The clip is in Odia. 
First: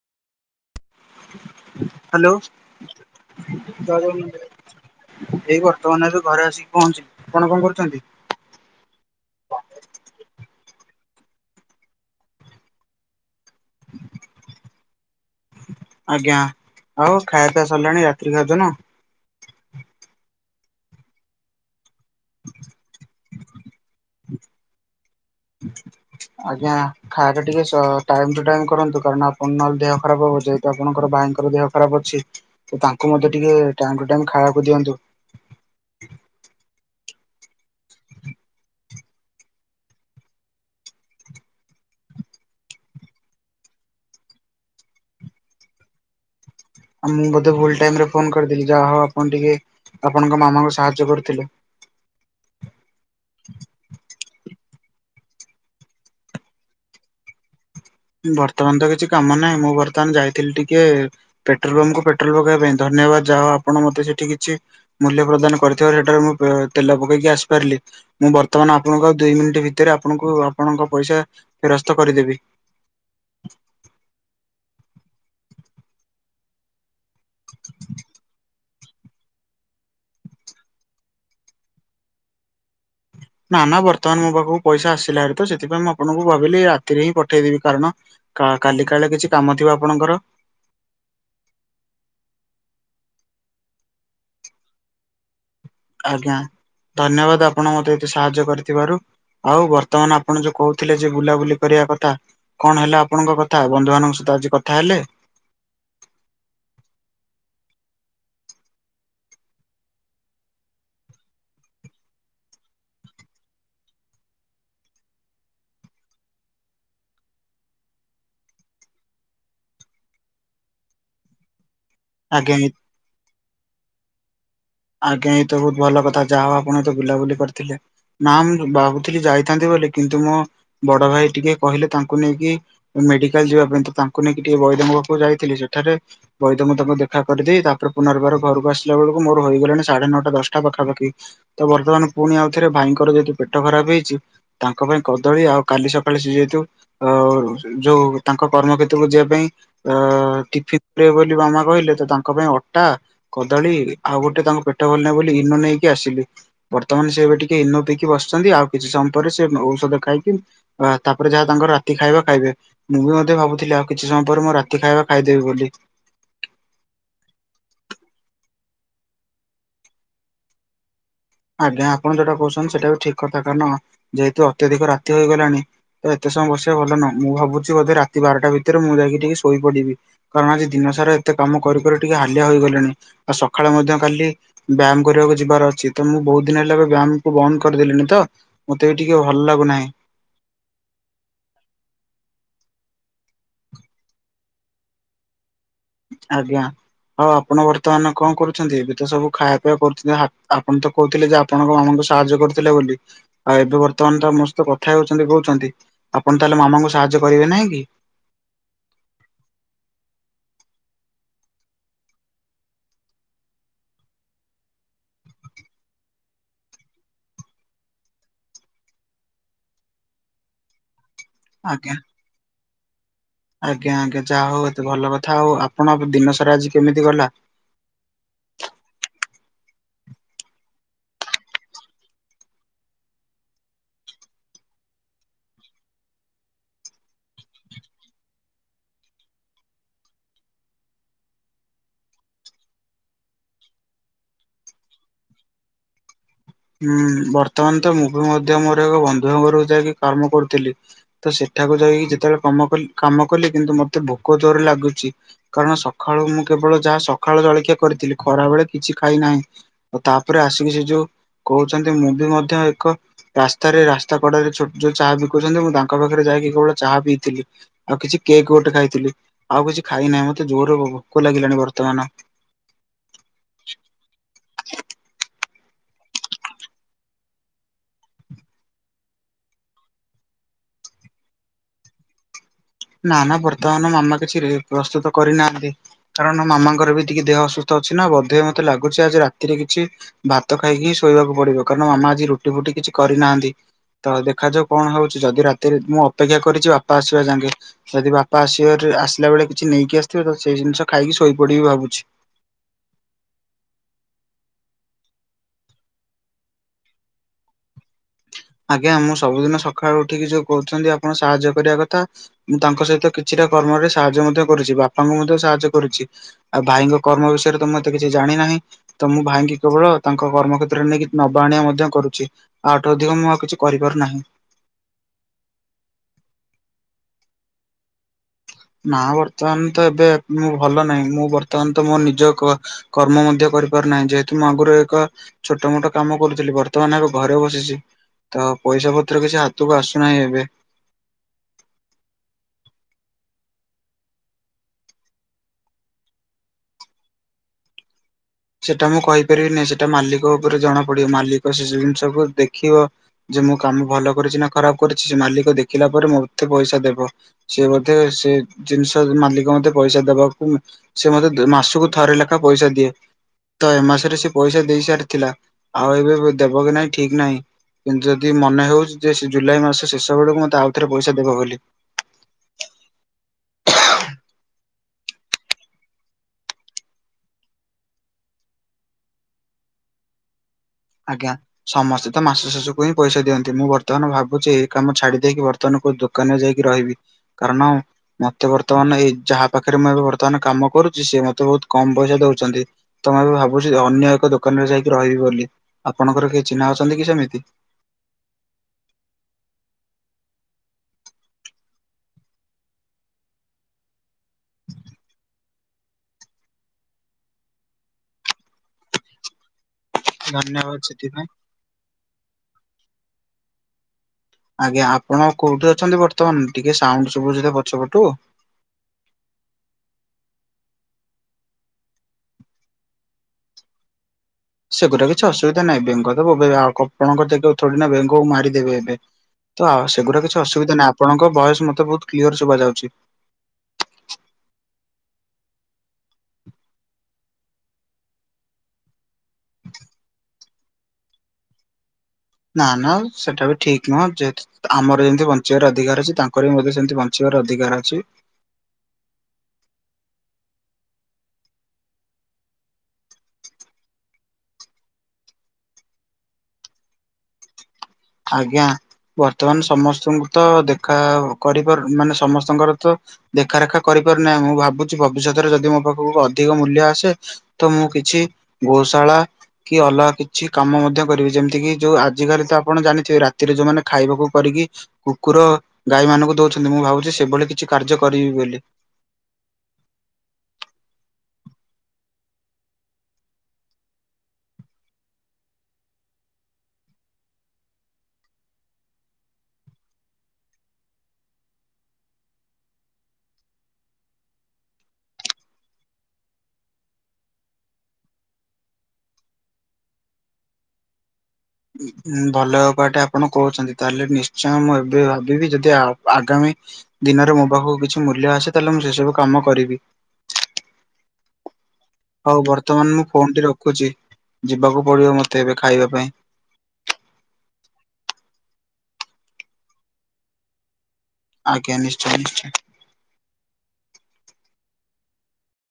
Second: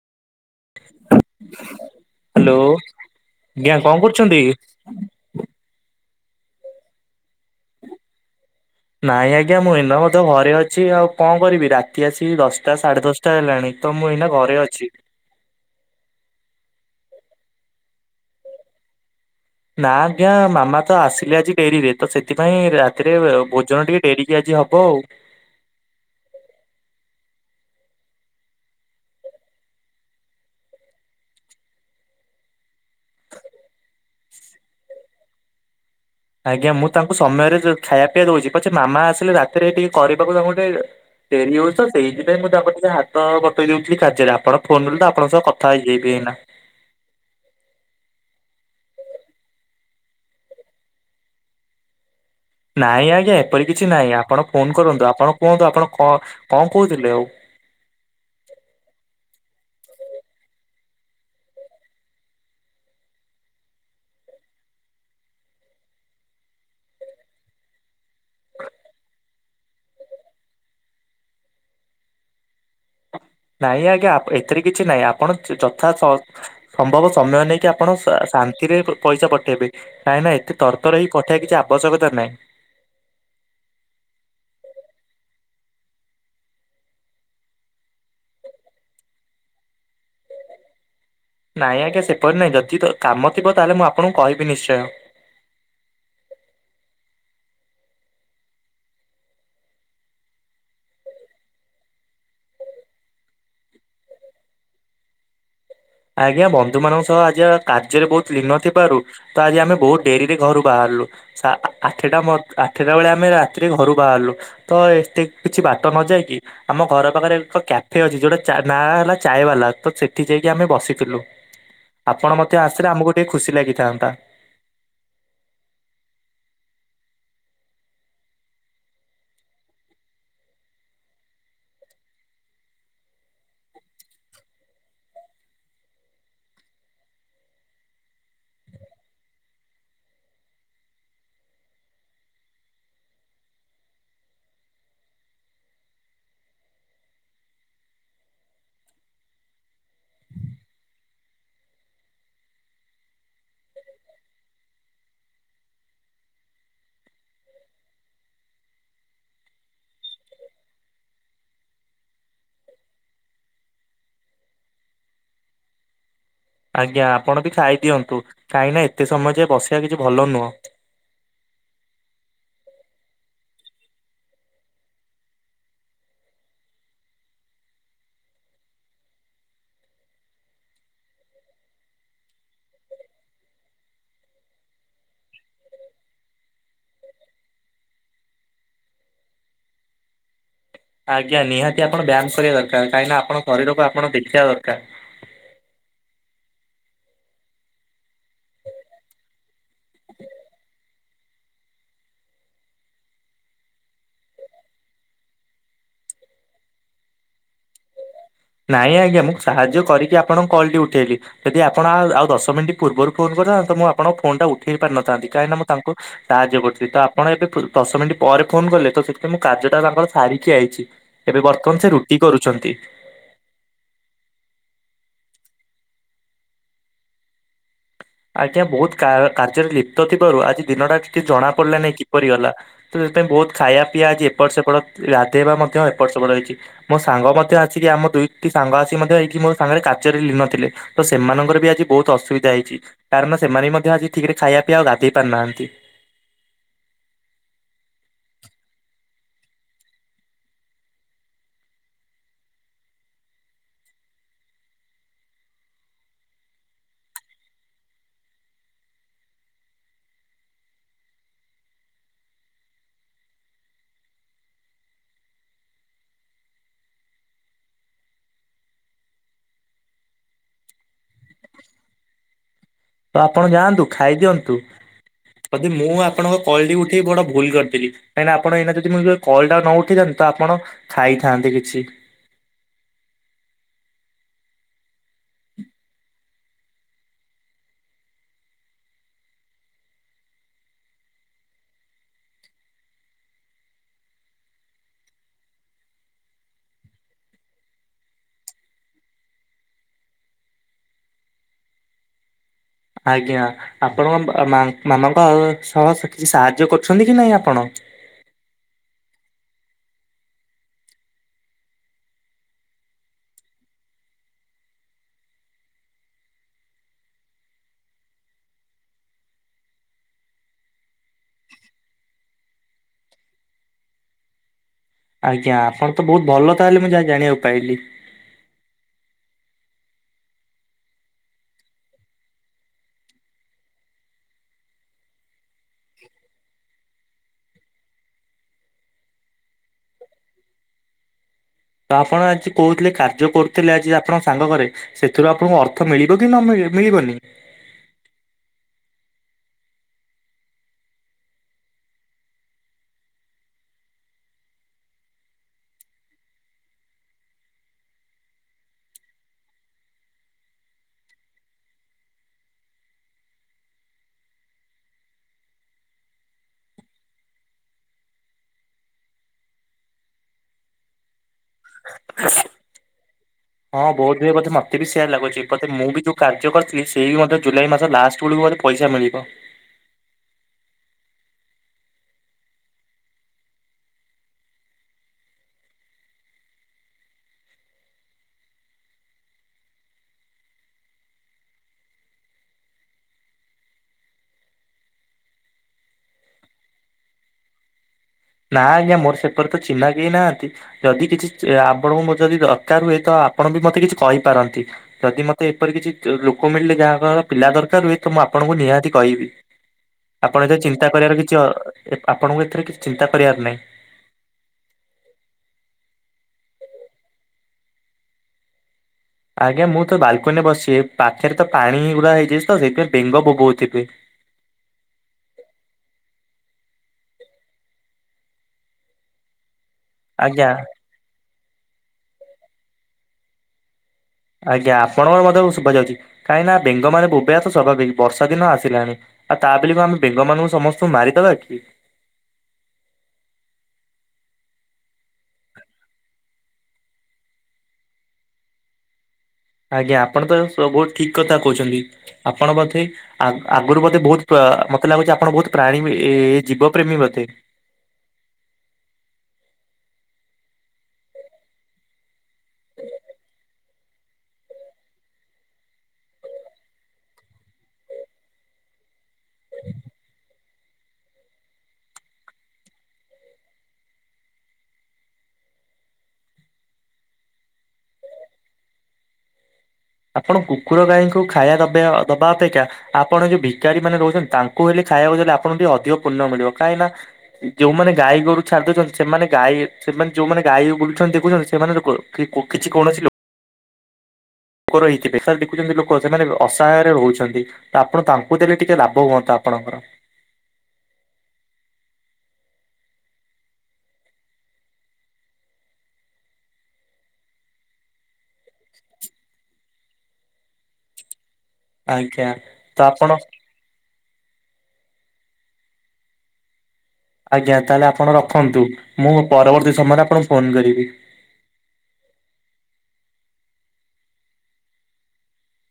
ହ୍ୟାଲୋ ହ୍ୟାଲୋ ଜୟ ଆଜ୍ଞା କଣ କରୁଛନ୍ତି। ଜଗନ୍ନାଥ ଏଇ ବର୍ତ୍ତମାନ ଏବେ ଘରେ ଆସିକି ପହଞ୍ଚିଲି ଆପଣ କଣ କରୁଛନ୍ତି। ନାଇଁ ଆଜ୍ଞା ମୁଁ ଏଇନା ମଧ୍ୟ ଘରେ ଅଛି ଆଉ କଣ କରିବି ରାତି ଆସି ଦଶଟା ସାଢେ ଦଶ ଟା ହେଲାଣି ତ ମୁଁ ଏଇନା ଘରେ ଅଛି। ଆଜ୍ଞା ଆଉ ଖାଇପିଆ ସରିଲାଣି ରାତ୍ରି ଭୋଜନ। ନା ଆଜ୍ଞା ମାମା ତ ଆସିଲେ ଆଜି ଡେରିରେ ତ ସେଥିପାଇଁ ରାତିରେ ଭୋଜନ ଟିକେ ଡେରିିକି ଆଜି ହ ହଉ। ଆଜ୍ଞା। ଖାଇବା ଟିକେ ସ ଟାଇମ୍‌ଟୁ ଟାଇମ୍ କରନ୍ତୁ କାରଣ ଆପଣ ନହେଲେ ଦେହ ଖରାପ ହବ ଯେହେତୁ ଆପଣଙ୍କର ଭାଇଙ୍କର ଦେହ ଖରାପ ଅଛି। ତାଙ୍କୁ ମଧ୍ଯ ଟିକେ ଟାଇମ୍ ଟୁ ଟାଇମ୍ ଖାଇବାକୁ ଦିଅନ୍ତୁ। ଆଜ୍ଞା ମୁଁ ତାଙ୍କୁ ସମୟରେ ଯେ ଖାଇବା ପିଇବା ଦଉଛି ପଛେ ମାମା ଆସିଲେ ରାତିରେ ଟିକେ କରିବାକୁ ତାଙ୍କୁ ଟିକେ ଡେରି ହଉଛି ସେଇଥିପାଇଁ ମୁଁ ତାଙ୍କୁ ଟିକେ ହାତ ବତେଇ ଦଉଥିଲି କାର୍ଯ୍ୟରେ ଆପଣ ଫୋନ କଲେ ତ ଆପଣଙ୍କ ସହ କଥା ହେଇଯିଵି ଏଇନା। ଆଉ ମୁଁ ବୋଧେ ଭୁଲ ଟାଇମରେ ଫୋନ କରିଦେଲି ଯାହାହଉ ଆପଣ ଟିକେ ଆପଣଙ୍କ ମାମାଙ୍କୁ ସାହାଯ୍ୟ କରିୁଥିଲେ। ନାଇଁ ଆଜ୍ଞା ଏପରି କିଛି ନାହିଁ ଆପଣ ଫୋନ କରନ୍ତୁ ଆପଣ କୁହନ୍ତୁ ଆପଣ କଣ କଣ କହୁଥିଲେ ଆଉ। ବର୍ତ୍ତମାନ ତ କିଛି କାମ ନାହିଁ ମୁଁ ବର୍ତ୍ତମାନ ଯାଇଥିଲି ଟିକେ ପେଟ୍ରୋଲ ପମ୍ପକୁ ପେଟ୍ରୋଲ ପକେଇବା ପାଇଁ ଧନ୍ୟବାଦ ଯାହା ହଉ ଆପଣ ମତେ ସେଠି କିଛି ମୂଲ୍ୟ ପ୍ରଦାନ କରିଥିବାରୁ ସେଠାରେ ମୁଁ ପେ ତେଲ ପକେଇକି ଆସିପାରିଲି। ମୁଁ ବର୍ତ୍ତମାନ ଆପଣଙ୍କ ଦୁଇ ମିନିଟ୍ ଭିତରେ ଆପଣଙ୍କୁ ଆପଣଙ୍କ ପଇସା ଫେରସ୍ତ କରିଦେବି। ନାଇଁ ଆଜ୍ଞା ଆପ ଏଥିରେ କିଛି ନାଇଁ ଆପଣ ଯଥା ସ ସମ୍ଭବ ସମୟ ନେଇକି ଆପଣ ସା ଶାନ୍ତିରେ ପଇସା ପଠେଇବେ କାଇଁ ନା ଏତେ ତରତର ହେଇ ପଠେଇବା କିଛି ଆବଶ୍ୟକତା ନାହିଁ। ନା ନା ବର୍ତ୍ତମାନ ମୋ ପାଖକୁ ପଇସା ଆସିଲାତ ସେଥିପାଇଁ ମୁଁ ଆପଣଙ୍କୁ ଭାବିଲି ରାତିରେହିଁ ପଠେଇଦେବି କାରଣ। କା କାଲି କାଳେ କିଛି କାମଥିବ ଆପଣଙ୍କର। ନାଇଁ ଆଜ୍ଞା ସେପରି ନାଇଁ ଯଦିତ କାମଥିବ ତାହେଲେ ମୁଁ ଆପଣଙ୍କୁ କହିବି ନିଶ୍ଚୟ। ଆଜ୍ଞା ଧନ୍ୟବାଦ ଆପଣ ମତେ ଏତେ ସାହାଯ୍ୟ କରିଥିବାରୁ। ଆଉ ବର୍ତ୍ତମାନ ଆପଣ ଯୋଉ କହୁଥିଲେଯେ ବୁଲାବୁଲି କରିବା କଥା। କଣ ହେଲା ଆପଣଙ୍କ କଥା ବନ୍ଧୁ ମାନଙ୍କ ସହିତ ଆଜି କଥାହେଲେ? ଆଜ୍ଞା ବନ୍ଧୁ ମାନଙ୍କ ସହ ଆଜି ଆ କାର୍ଯ୍ୟରେ ବହୁତ ଲୀନ ଥିବାରୁ। ତ ଆଜି ଆମେ ବହୁତ ଡେରିରେ ଘରୁ ବାହାରିଲୁ। ଆଚ୍ଛା ଆ ଆ ଆଠଟା ମୋର ଆଠଟା ବେଳେ ଆମେ ରାତିରେ ଘରୁ ବାହାରିଲୁ। ତ ଏତେ କିଛି ବାଟ ନଯାଇକି। ଆମ ଘର ପାଖରେ ଏକ କ୍ୟାଫେ ଅଛି ଯୋଉଟା ଚା ନାଁ ହେଲା ଚାଏ ବାଲା ତ ସେଠି ଯାଇକି ଆମେ। ବସିଥିଲୁ ଆପଣ ଆଜ୍ଞା ମଧ୍ଯ ଏଇ ଆସିଲେ ଆମକୁ ଟିକିଏ ଖୁସି ଲାଗିଥାନ୍ତା। ଆଜ୍ଞା ଏଇତ ବହୁତ ଭଲକଥା ଯାହାହଉ ଆପଣତ ବୁଲାବୁଲି କରିଥିଲେ। ନାଁ ମୁଁ ଭାବୁଥିଲି ଯାଇଥାନ୍ତି ବୋଲି କିନ୍ତୁ ମୋ ବଡଭାଇ ଟିକିଏ କହିଲେ ତାଙ୍କୁ ନେଇକି। ମେଡିକାଲ ଯିବାପାଇଁକିତ ତାଙ୍କୁ ନେଇକି ଟିକିଏ ବୈଦଙ୍କ ପାଖକୁ ଯାଇଥିଲି ସେଠାରେ। ବୈଦଙ୍କୁ ତାଙ୍କୁ ଦେଖା କରିଦେଇ ତାପରେ ପୁନର୍ବାର ଘରକୁ ଆସିଲା ବେଳକୁ ମୋର। ରହିଗଲେଣି ସାଢେ ନଅଟା ଦଶଟା ପାଖାପାଖି। ତ ବର୍ତ୍ତମାନ ପୁଣି ଆଉଥରେ ଭାଇଙ୍କର ଯଦି ପେଟ ଖରାପ ହେଇଛି। ତାଙ୍କ ପାଇଁ କଦଳୀ ଆଉ କାଲି ସକାଳେ ସିଝେଇ ଥିବୁ। ଅ ଯୋଉ ତାଙ୍କ କର୍ମକ୍ଷେତ୍ରକୁ ଯିବାପାଇଁ। ଅ ଟିଫିନ ଦେବେବୋଲି ମାମା କହିଲେ ତ ତାଙ୍କ ପାଇଁ ଅଟା କଦଳୀ। ଆଉ ଗୋଟେ ତାଙ୍କ ପେଟ ଭଲନାହିଁ ବୋଲିକି ଇନୋ ନେଇକି ଆସିଲି। ବର୍ତ୍ତମାନ ସେ ଏବେ ଟିକିଏ ଇନୋ ପିଇକି ବସିଛନ୍ତି ଆଉ କିଛି ସମୟ ପରେ ସେ ଔଷଧ ଖାଇକି ତାପରେ ଯାହା ତାଙ୍କର ରାତି ଖାଇବା ଖାଇବେ। ମୁଁବି ମଧ୍ୟ ଭାବୁଥିଲି ଆଉ କିଛି ସମୟ ପରେ ମୁଁ ରାତି ଖାଇବା ଖାଇଦେବି ବୋଲି। ଆଜ୍ଞା ଆପଣବି ଖାଇଦିଅନ୍ତୁ କାହିଁକିନା ଏତେ ସମୟ ଯାଏ ବସିବା କିଛି ଭଲନୁହଁ। ଆଜ୍ଞା ଆପଣ ଯୋଉଟା କହୁଛନ୍ତି ସେଇଟାବି ଠିକ କଥା କାରଣ ଯେହେତୁ ଅତ୍ୟଧିକ ରାତି ହୋଇଗଲାଣି। ତ ଏତେ ସମୟ ବସିବା ଭଲନୁହଁ ମୁଁ ଭାବୁଛି ବୋଧେ ରାତି ବାରଟା ଭିତରେ ମୁଁ ଯାଇକି ଟିକିଏ ଶୋଇ ପଡିବି। କାରଣ ଆଜି ଦିନସାରା ଏତେ କାମ କରି କରି ଟିକିଏ ହାଲିଆ ହୋଇଗଲିଣି। ଆଉ ସକାଳେ ମଧ୍ୟ କାଲି ବ୍ୟାୟାମ କରିବାକୁ ଯିବାର ଅଛି। ତ ମୁଁ ବହୁତ ଦିନ ହେଲା ଏବେ ବ୍ୟାୟାମକୁ ବନ୍ଦ କରିଦେଲିଣିତ ମତେବି ଟିକିଏ ଭଲଲାଗୁନାହିଁ। ଆଜ୍ଞା ନିହାତି ଆପଣ ବାୟାମ କରିବା ଦରକାର କାହିଁକିନା ଆପଣ ଶରୀରକୁ ଆପଣ ଦେଖିବା ଦରକାର। ଆଜ୍ଞା ହଉ ଆପଣ ବର୍ତ୍ତମାନ କଣ କରୁଛନ୍ତି ଏବେତ ସବୁ ଖାଇବା ପିଇବା କରୁଛନ୍ତି ଆପଣତ। କହୁଥିଲେଯେ ଆପଣଙ୍କ ମାମୁଁକୁ ସାହାଯ୍ୟ କରୁଥିଲେ ବୋଲି। ଆଉ ଏବେ ବର୍ତ୍ତମାନତ ମୋ ସହିତ କଥା ହଉଛନ୍ତି କହୁଛନ୍ତି ଆପଣ ତାହେଲେ ମାମୁଁଙ୍କୁ ସାହାଯ୍ୟ କରିବେ ନାହିଁକି। ନାଇଁ ଆଜ୍ଞା ମୁଁ ସାହାଯ୍ୟ କରିକି ଆପଣଙ୍କ କଲଟି ଉଠେଇଲି। ଯଦି ଆପଣ ଆଉ ଆଉ ଦଶ ମିନିଟ ପୂର୍ବରୁ ଫୋନ କରିଥାନ୍ତେ ମୁଁ ଆପଣଙ୍କ ଫୋନଟା ଉଠେଇ ପାରିନଥାନ୍ତି କାହିଁକିନା ମୁଁ ତାଙ୍କୁ ସାହାଯ୍ୟ କରୁଛି ତ ଆପଣ ଏବେ ଫୁର ଦଶମିଣ୍ଟି ପରେ ଫୋନ କଲେତ ସେଥିପାଇଁ ମୁଁ କାର୍ଯ୍ୟଟା ତାଙ୍କର ସାରିକି ଆଇଛି। ଏବେ ବର୍ତ୍ତମାନ ସେ ଆଜ୍ଞା ରୁଟି କରୁଛନ୍ତି। ଆଜ୍ଞା ଆଜ୍ଞା ଯାହାହଉ ଏତେ ଭଲକଥା ଆଉ ଆପଣ ଦିନସାରା ଆଜି କେମିତି ଗଲା? ଆଜ୍ଞା ବହୁତ କା କାକାର୍ଯ୍ୟରେ ଲିପ୍ତଥିବାରୁ ଆଜି ଦିନଟା କିଛି ଜଣା ପଡିଲାନାହିଁ କିପରି ଗଲା। ତ ସେଥିାଇଁ ବହୁତ ଖାଇବା ପିଇବା ଆଜି ଏପଟ ସେପଟ ଗାଧୋଇେଇବା ମଧ୍ୟ ଏପଟ ସେପଟ ହେଇଛି। ମୋ ସାଙ୍ଗ ମଧ୍ୟ ଆସିକି ଆମ ଦୁଇଟି ସାଙ୍ଗ ଆସି ମଧ୍ୟ ଏଇଠି ମୋ ସାଙ୍ଗରେ କାର୍ଯ୍ୟରେ ଲିନଥିଲେ। ତ ସେମାନଙ୍କରବି ଆଜି ବହୁତ ଅସୁବିଧା ହେଇଛି କାରଣ ସେମାନେବି ମଧ୍ୟ ଆଜି ଠିକରେ ଖାଇବା ପିଇବା ଆଉ ଗାଧେଇ ପାରୁନାହାନ୍ତି। ଉୁଁ ବର୍ତ୍ତମାନତ ମୁଁବି ମଧ୍ୟ ମୋର ଏକ ବନ୍ଧୁ ଘରକୁ ଯାଇକି କାମ କରୁଥିଲି। ତ ସେଠାକୁ ଯାଇକି ଯେତେବେଳେ କାମ କଲି କାମ କଲି କିନ୍ତୁ ମତେ ଭୋକ ଜୋରେ ଲାଗୁଛି। କାରଣ ସକାଳୁ ମୁଁ କେବଳ ଯାହା ସକାଳୁ ଜଳଖିଆ କରିଥିଲି ଖରା ବେଳେ କିଛି ଖାଇନାହିଁ। ଆଉ ତାପରେ ଆସିକି ସେ ଯୋଉ କହୁଛନ୍ତି ମୁଁ ବି ମଧ୍ୟ ଏକ ରାସ୍ତାରେ ରାସ୍ତା କଡରେ ଛୋ ଯୋଉ ଚାହା ବିକୁଉଛନ୍ତି ମୁଁ ତାଙ୍କ ପାଖରେ ଯାଇକି କେବଳ ଚାହା ପିଇଥିଲି। ଆଉ କିଛି କେକ୍ ଗୋଟେ ଖାଇଥିଲି ଆଉ କିଛି ଖାଇନାହିଁ ମତେ ଜୋର ଭୋକ ଲାଗିଲାଣି ବର୍ତ୍ତମାନ। ତ ଆପଣ ଯାଆନ୍ତୁ ଖାଇଦିଅନ୍ତୁ ଯଦି ମୁଁ ଆପଣଙ୍କ କଲ୍ ଟିକୁ ଉଠେଇ ବଡ଼ ଭୁଲ୍ କରିଦେଲି। କାହିଁକି ଆପଣ ଏଇନା ଯଦି ମୁଁ କଲଟା ନ ଉଠିଥାନ୍ତେ ତ ଆପଣ ଖାଇଥାନ୍ତେ କିଛି। ନା ନା ବର୍ତ୍ତମାନ ମାମା କିଛି ରେ ପ୍ରସ୍ତୁତ କରିନାହାନ୍ତି। କାରଣ ମାମାଙ୍କ ର ବି ଟିକେ ଦେହ ଅସୁସ୍ଥ ଅଛି ନା ବୋଧେ ମତେ ଲାଗୁଛି ଆଜି ରାତିରେ କିଛି ଭାତ ଖାଇକି ହିଁ ଶୋଇବାକୁ ପଡିବ କାରଣ ମାମା ଆଜି ରୁଟି ଫୁଟି କିଛି କରିନାହାନ୍ତି। ତ ଦେଖାଯାଉ କଣ ହଉଛି ଯଦି ରାତିରେ ମୁଁ ଅପେକ୍ଷା କରିଛି ବାପା ଆସିବା ଜାଙ୍ଗେ। ଯଦି ବାପା ଆସିବ ଆସିଲା ବେଳେ କିଛି ନେଇକି ଆସିଥିବେ ତ ସେଇ ଜିନିଷ ଖାଇକି ଶୋଇପଡିବି ଭାବୁଛି। ଆଜ୍ଞା ଆପଣଙ୍କ ମା ମାଆ ଙ୍କ ସହ କିଛି ସାହାଯ୍ୟ କରୁଛନ୍ତି କି ନାହିଁ ଆପଣ? ଆଜ୍ଞା ମୁଁ ସବୁଦିନ ସକାଳୁ ଉଠିକି ଯୋଉ କହୁଛନ୍ତି ଆପଣ ସାହାଯ୍ୟ କରିବା କଥା ମୁଁ ତାଙ୍କ ସହିତ କିଛିଟା କର୍ମରେ ସାହାଯ୍ୟ ମଧ୍ୟ କରୁଛି ବାପାଙ୍କୁ ମଧ୍ୟ ସାହାଯ୍ୟ କରୁଛି। ଆଉ ଭାଇଙ୍କ କର୍ମ ବିଷୟରେ ତ ମୁଁ ଏତେ କିଛି ଜାଣିନାହିଁ। ତ ମୁଁ ଭାଇଙ୍କି କେବଳ ତାଙ୍କ କର୍ମ କ୍ଷେତ୍ର ରେ ନେଇକି ନବା ଆଣିବା ମଧ୍ୟ କରୁଛି ଆଠୁ ଅଧିକ ମୁଁ କିଛି କରିପାରୁ ନାହିଁ। ଆଜ୍ଞା ଆପଣ ତ ବହୁତ ଭଲ ତାହେଲେ ମୁଁ ଯାହା ଜାଣିବାକୁ ପାଇଲି। ନା ବର୍ତ୍ତମାନ ତ ଏବେ ମୁଁ ଭଲ ନାହିଁ ମୁଁ ବର୍ତ୍ତମାନ ତ ମୋ ନିଜ କର୍ମ ମଧ୍ୟ କରିପାରୁନାହିଁ ଯେହେତୁ ମୁଁ ଆଗରୁ ଏକ ଛୋଟ ମୋଟ କାମ କରୁଥିଲି ବର୍ତ୍ତମାନ ଏବେ ଘରେ ବସିଛି। ତ ପଇସା ପତ୍ର କିଛି ହାତକୁ ଆସୁନାହିଁ ଏବେ। ତ ଆପଣ ଆଜି କହୁଥିଲେ କାର୍ଯ୍ୟ କରୁଥିଲେ ଆଜି ଆପଣଙ୍କ ସାଙ୍ଗ ଘରେ ସେଥିରୁ ଆପଣଙ୍କୁ ଅର୍ଥ ମିଳିବ କି ନ ମିଳି ମିଳିବନି? ସେଟା ମୁଁ କହିପାରିବି ନାହିଁ ସେଟା ମାଲିକ ଉପରେ ଜଣା ପଡିବ ମାଲିକ ସେ ଜିନିଷକୁୁ ଦେଖିବ। ଯେ ମୁଁ କାମ ଭଲ କରିଛି ନା ଖରାପ କରିଛି ସେ ମାଲିକ ଦେଖିଲା ପରେ ମୋତେ ପଇସା ଦେବ। ସିଏ ବୋଧେ ସେ ଜିନିଷ ମାଲିକ ମୋତେ ପଇସା ଦବାକୁ ସେ ମତେ ଦେ ମାସକୁ ଥରେ ଲେଖା ପଇସା ଦିଏ। ତ ଏ ମାସରେ ସେ ପଇସା ଦେଇ ସାରିଥିଲା ଆଉ ଏବେ ଦେବ କି ନହିଁ ଠିକ ନାହିଁ। କିନ୍ତୁ ଯଦି ମନେ ହଉଛି ଯେ ଜୁଲାଇ ମାସ ଶେଷ ବେଳକୁ ମତେ ଆଉଥରେ ପଇସା ଦେବ ବୋଲି। ହଁ ବୋଧ୍ ହୁଏ ବୋଧେ ମତେ ବି ସେୟା ଲାଗୁଛି ବୋଧେ ମୁଁ ବି ଯୋଉ କାର୍ଯ୍ୟ କରିଥିଲି ସେ ବି ମଧ୍ୟ ଜୁଲାଇ ମାସ ଲାଷ୍ଟ୍ ବେଳକୁ ବୋଧେ ପଇସା ମିଳିବ। ଆଜ୍ଞା। ସମସ୍ତେ ତ ମାସ ଶେଷ କୁ ହିଁ ପଇସା ଦିଅନ୍ତି ମୁଁ ବର୍ତ୍ତମାନ ଭାବୁଛି ଏଇ କାମ ଛାଡି ଦେଇକି ବର୍ତ୍ତମାନ କଉ ଦୋ ଦୋକାନ ଯାଇକି ରହିବି କାରଣ ମତେ ବର୍ତ୍ତମାନ ଏଇ ଯାହା ପାଖରେ ମୁଁ ଏ ବର୍ତ୍ତମାନ କାମ କରୁଛି ସେ ମତେ ବହୁତ କମ୍ ପଇସା ଦଉଛନ୍ତି। ତ ମୁଁ ଏବେ ଭାବୁଛି ଅନ୍ୟ ଏକ ଦୋକାନ ରେ ଯାଇକି ରହିବି ବୋଲି ଆପଣଙ୍କର କେ ଚିହ୍ନା ଅଛନ୍ତି କି ସେମିତି? ନା ଆଜ୍ଞା ମୋର ସେପରେ ତ ଚିହ୍ନା କେହି ନାହାନ୍ତି। ଯଦି କିଛି ଆପଣଙ୍କୁ ମୋ ଯଦି ଦରକାର ହୁଏ ତ ଆପଣ ବି ମତେ କିଛି କହିପାରନ୍ତି। ଯଦି ମତେ ଏପରି କିଛି ଲୋକ ମିଳିଲେ ଯାହାଙ୍କ ପିଲା ଦରକାର ହୁଏ ତ ମୁଁ ଆପଣଙ୍କୁ ନିହାତି କହିବି। [unintelligible] ଆପଣ ଏଥିରେ ଧନ୍ୟବାଦ ଚିନ୍ତା କରିବାର ସେଥିପାଇଁ। କିଛି ଅ ଆପଣଙ୍କୁ ଏଥିରେ କିଛି ଚିନ୍ତା କରିବାର ନାହିଁ। ଆଜ୍ଞା ଆପଣ କୋଉଠି ଅଛନ୍ତି ବର୍ତ୍ତମାନ ଟିକେ ସାଉଣ୍ଡ ସବୁଚି ତ ପଛ ପଟୁ। ଆଜ୍ଞା ମୁଁ ତ ବାଲକୁନିରେ ବସିିବି ପାଖରେ ତ ପାଣି ଗୁଡା ହେଇଯାଇଛି ତ ସେଇଥି ବେଙ୍ଗ ବୋବାଉଥିବେ। ସେଗୁଡ଼ା କିଛି ଅସୁବିଧା ନାହିଁ [unintelligible] ତ ସେଗୁଡା କିଛି ଆଜ୍ଞା ଅସୁବିଧା ନାହିଁ ଆପଣଙ୍କ ଭୟସ ମତେ ବହୁତ କ୍ଲିୟର ସୁୁବା ଯାଉଛି। ଆଜ୍ଞା ଆପଣଙ୍କର ମଧ୍ୟ ଶୁଭା ଯାଉଛି କାହିଁକିନା ବେଙ୍ଗ ମାନେ ବୋବେଇବାତ ସ୍ୱାଭାବିକ ବର୍ଷା ଦିନ ଆସିଲାଣି। ଆଉ ତା ବୋଲି ଆମେ ବେଙ୍ଗ ମାନଙ୍କୁ ସମସ୍ତଙ୍କୁ ମାରିଦବା କି? ନା ନା ସେଇଟା ବି ଠିକ୍ ନୁହଁ ଯେହେତୁ ଆମର ଯେମିତି [unintelligible] ଅଧିକାର ଅଛି ତାଙ୍କର ବି ମଧ୍ୟ ସେମିତି [unintelligible] ଆଜ୍ଞା ଆପଣ ତ ସ ବହୁତ ଠିକ କଥା କହୁଛନ୍ତି ଆପଣ [unintelligible] [unintelligible] ଆଜ୍ଞା ବର୍ତ୍ତମାନ ସମସ୍ତଙ୍କୁ ତ ଦେଖା [unintelligible] ଙ୍କର ତ ଦେଖାରେଖା କରିପାରୁନାହିଁ ମୁଁ ଭାବୁଛି ଭବିଷ୍ୟତରେ ଯଦି ମୋ ପାଖକୁ ଅଧିକ ମୂଲ୍ୟ ଆସେ ତ ମୁଁ କିଛି ଗୋଶାଳା କି ଅଲଗା କିଛି କାମ ମଧ୍ୟ କରିବି ଯେମିତି କି ଯୋଉ ଆଜିକାଲି ତ ଆପଣ ଜାଣିଥିବେ ରାତିରେ ଯୋଉମାନେ ଖାଇବାକୁ କରିକି କୁକୁର ଗାଈ ମାନଙ୍କୁ ଦଉଛନ୍ତି ମୁଁ ଭାବୁଛି ସେଭଳି କିଛି କାର୍ଯ୍ୟ କରିବି ବୋଲି। ଆପଣ କୁକୁର ଗାଈଙ୍କୁ ଖାଇବା ଦେବା ଦବା ଅପେକ୍ଷା ଆପଣ ଯୋଉ ଭିକାରୀ ମାନେ ରହୁଛନ୍ତି ତାଙ୍କୁ ହେଲେ ଖାଇବାକୁ ଗଲେ ଆପଣଙ୍କୁ ଟିକେ ଅଧିକ ପୁଣ୍ୟ ମିଳିବ କାହିଁକି ନା [unintelligible] [unintelligible] ଲୋକ ରହୁଥିବେ ସାର୍ ଦେଖୁଛନ୍ତି ଲୋକ ସେମାନେ ଅସହାୟରେ ରହୁଛନ୍ତି। ଆପଣ ତାଙ୍କୁ ଦେଲେ ଟିକେ ଲାଭ ହୁଅନ୍ତା ଆପଣଙ୍କର। ଭଲ ଉପାୟଟା ଆପଣ କହୁଛନ୍ତି ତାହେଲେ ନିଶ୍ଚୟ ମୁଁ ଏବେ ଭାବିବି ଯଦି ଆଗାମୀ ଦିନରେ ମୋ ପାଖକୁ କିଛି ମୂଲ୍ୟ ଆସେ ତାହେଲେ ମୁଁ ସେସବୁ କାମ କରିବି। ଆଜ୍ଞା ହଉ ତ ବର୍ତ୍ତମାନ ମୁଁ ଆପଣ ଫୋନ ଟି ରଖୁଛି ଯିବାକୁ ପଡିବ ମତେ ଏବେ ଖାଇବା ପାଇଁ। ଆଜ୍ଞା ତାହେଲେ ଆପଣ ରଖନ୍ତୁ। ମୁଁ ପରବର୍ତ୍ତୀ ସମୟରେ ଆପଣଙ୍କୁ ଫୋନ କରିବି। ଆଜ୍ଞା। ନିଶ୍ଚୟ ନିଶ୍ଚୟ।